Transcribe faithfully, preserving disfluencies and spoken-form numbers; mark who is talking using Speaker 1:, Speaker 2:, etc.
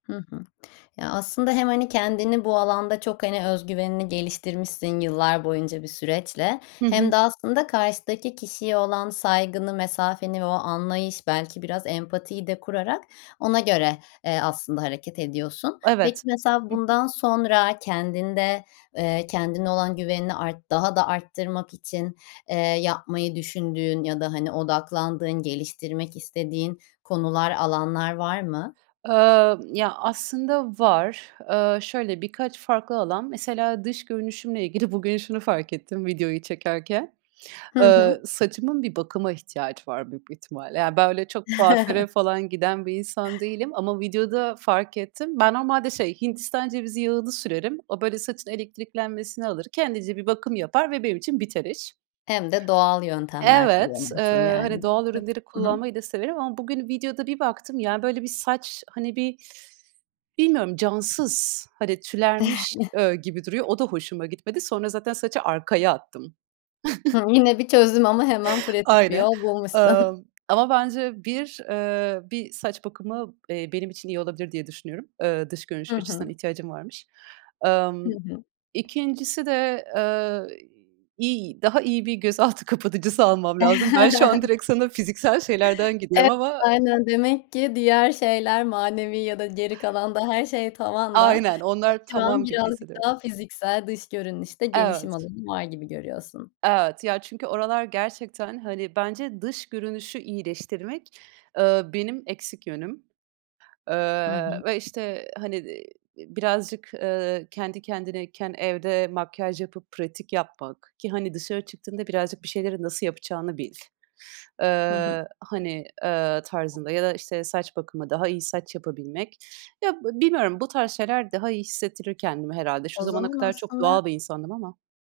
Speaker 1: Hı hı. Ya aslında hem, hani, kendini bu alanda çok, hani, öz güvenini geliştirmişsin yıllar boyunca bir süreçle
Speaker 2: Hı
Speaker 1: hem
Speaker 2: hı.
Speaker 1: de aslında karşıdaki kişiye olan saygını, mesafeni ve o anlayış belki biraz empatiyi de kurarak ona göre, eee, aslında hareket ediyorsun. Peki
Speaker 2: Evet.
Speaker 1: mesela
Speaker 2: Hı hı.
Speaker 1: bundan sonra kendinde, eee, kendine olan güvenini art daha da arttırmak için, eee, yapmayı düşündüğün ya da, hani, odaklandığın, geliştirmek istediğin konular, alanlar var mı?
Speaker 2: Imm, ya aslında var. Iıı, şöyle, birkaç farklı alan. Mesela dış görünüşümle ilgili bugün şunu fark ettim videoyu çekerken.
Speaker 1: Hı
Speaker 2: Iıı,
Speaker 1: hı.
Speaker 2: saçımın bir bakıma ihtiyacı var büyük bir ihtimalle. Ya ben öyle çok kuaföre falan giden bir insan değilim ama videoda fark ettim. Ben normalde şey, Hindistan cevizi yağını sürerim. O böyle saçın elektriklenmesini alır. Kendince bir bakım yapar ve benim için biter iş.
Speaker 1: Hem de doğal yöntemler
Speaker 2: Evet,
Speaker 1: kullanıyorsun
Speaker 2: ııı, hani,
Speaker 1: yani.
Speaker 2: doğal
Speaker 1: Hı.
Speaker 2: ürünleri
Speaker 1: Hı hı.
Speaker 2: kullanmayı da severim ama bugün videoda bir baktım ya böyle bir saç, hani, bir bilmiyorum cansız, hani, tülermiş, eee, gibi duruyor. O da hoşuma gitmedi. Sonra zaten saçı arkaya attım.
Speaker 1: Hıı, yine bir çözüm ama hemen pratik bir
Speaker 2: Aynen.
Speaker 1: yol bulmuşsun.
Speaker 2: Imm, ama bence bir, ııı, bir saç bakımı, eee, benim için iyi olabilir diye düşünüyorum. Iıı, dış
Speaker 1: Hı
Speaker 2: görünüş açısından
Speaker 1: hı.
Speaker 2: ihtiyacım varmış.
Speaker 1: Hı
Speaker 2: Imm
Speaker 1: hı.
Speaker 2: ikincisi de, ııı, iy daha iyi bir gözaltı kapatıcısı almam lazım. Ben şu an direkt sana fiziksel şeylerden gidiyorum
Speaker 1: Evet,
Speaker 2: ama
Speaker 1: aynen demek ki diğer şeyler manevi ya da geri kalan da her şey tavanda.
Speaker 2: Aynen, onlar
Speaker 1: [unintelligible] şu an
Speaker 2: tamam gibi
Speaker 1: birazcık
Speaker 2: hissediyorum.
Speaker 1: daha fiziksel dış görünüşte gelişim
Speaker 2: Evet.
Speaker 1: alanı var gibi görüyorsun.
Speaker 2: Evet, ya çünkü oralar gerçekten, hani, bence dış görünüşü iyileştirmek, ııı, benim eksik yönüm,
Speaker 1: Hı
Speaker 2: ııı,
Speaker 1: hı.
Speaker 2: ve, işte, hani, iii, birazcık, ııı, kendi kendineyken evde makyaj yapıp pratik yapmak ki, hani, dışarı çıktığında birazcık bir şeyleri nasıl yapacağını bil,
Speaker 1: Hı hı.
Speaker 2: ııı, hani, ııı, tarzında ya da işte, saç bakımı, daha iyi saç yapabilmek. Ya b bilmiyorum, bu tarz şeyler daha iyi hissettirir kendimi herhâlde. Şu
Speaker 1: O
Speaker 2: zamana
Speaker 1: zaman
Speaker 2: kadar çok
Speaker 1: aslında
Speaker 2: doğal bir insandım ama.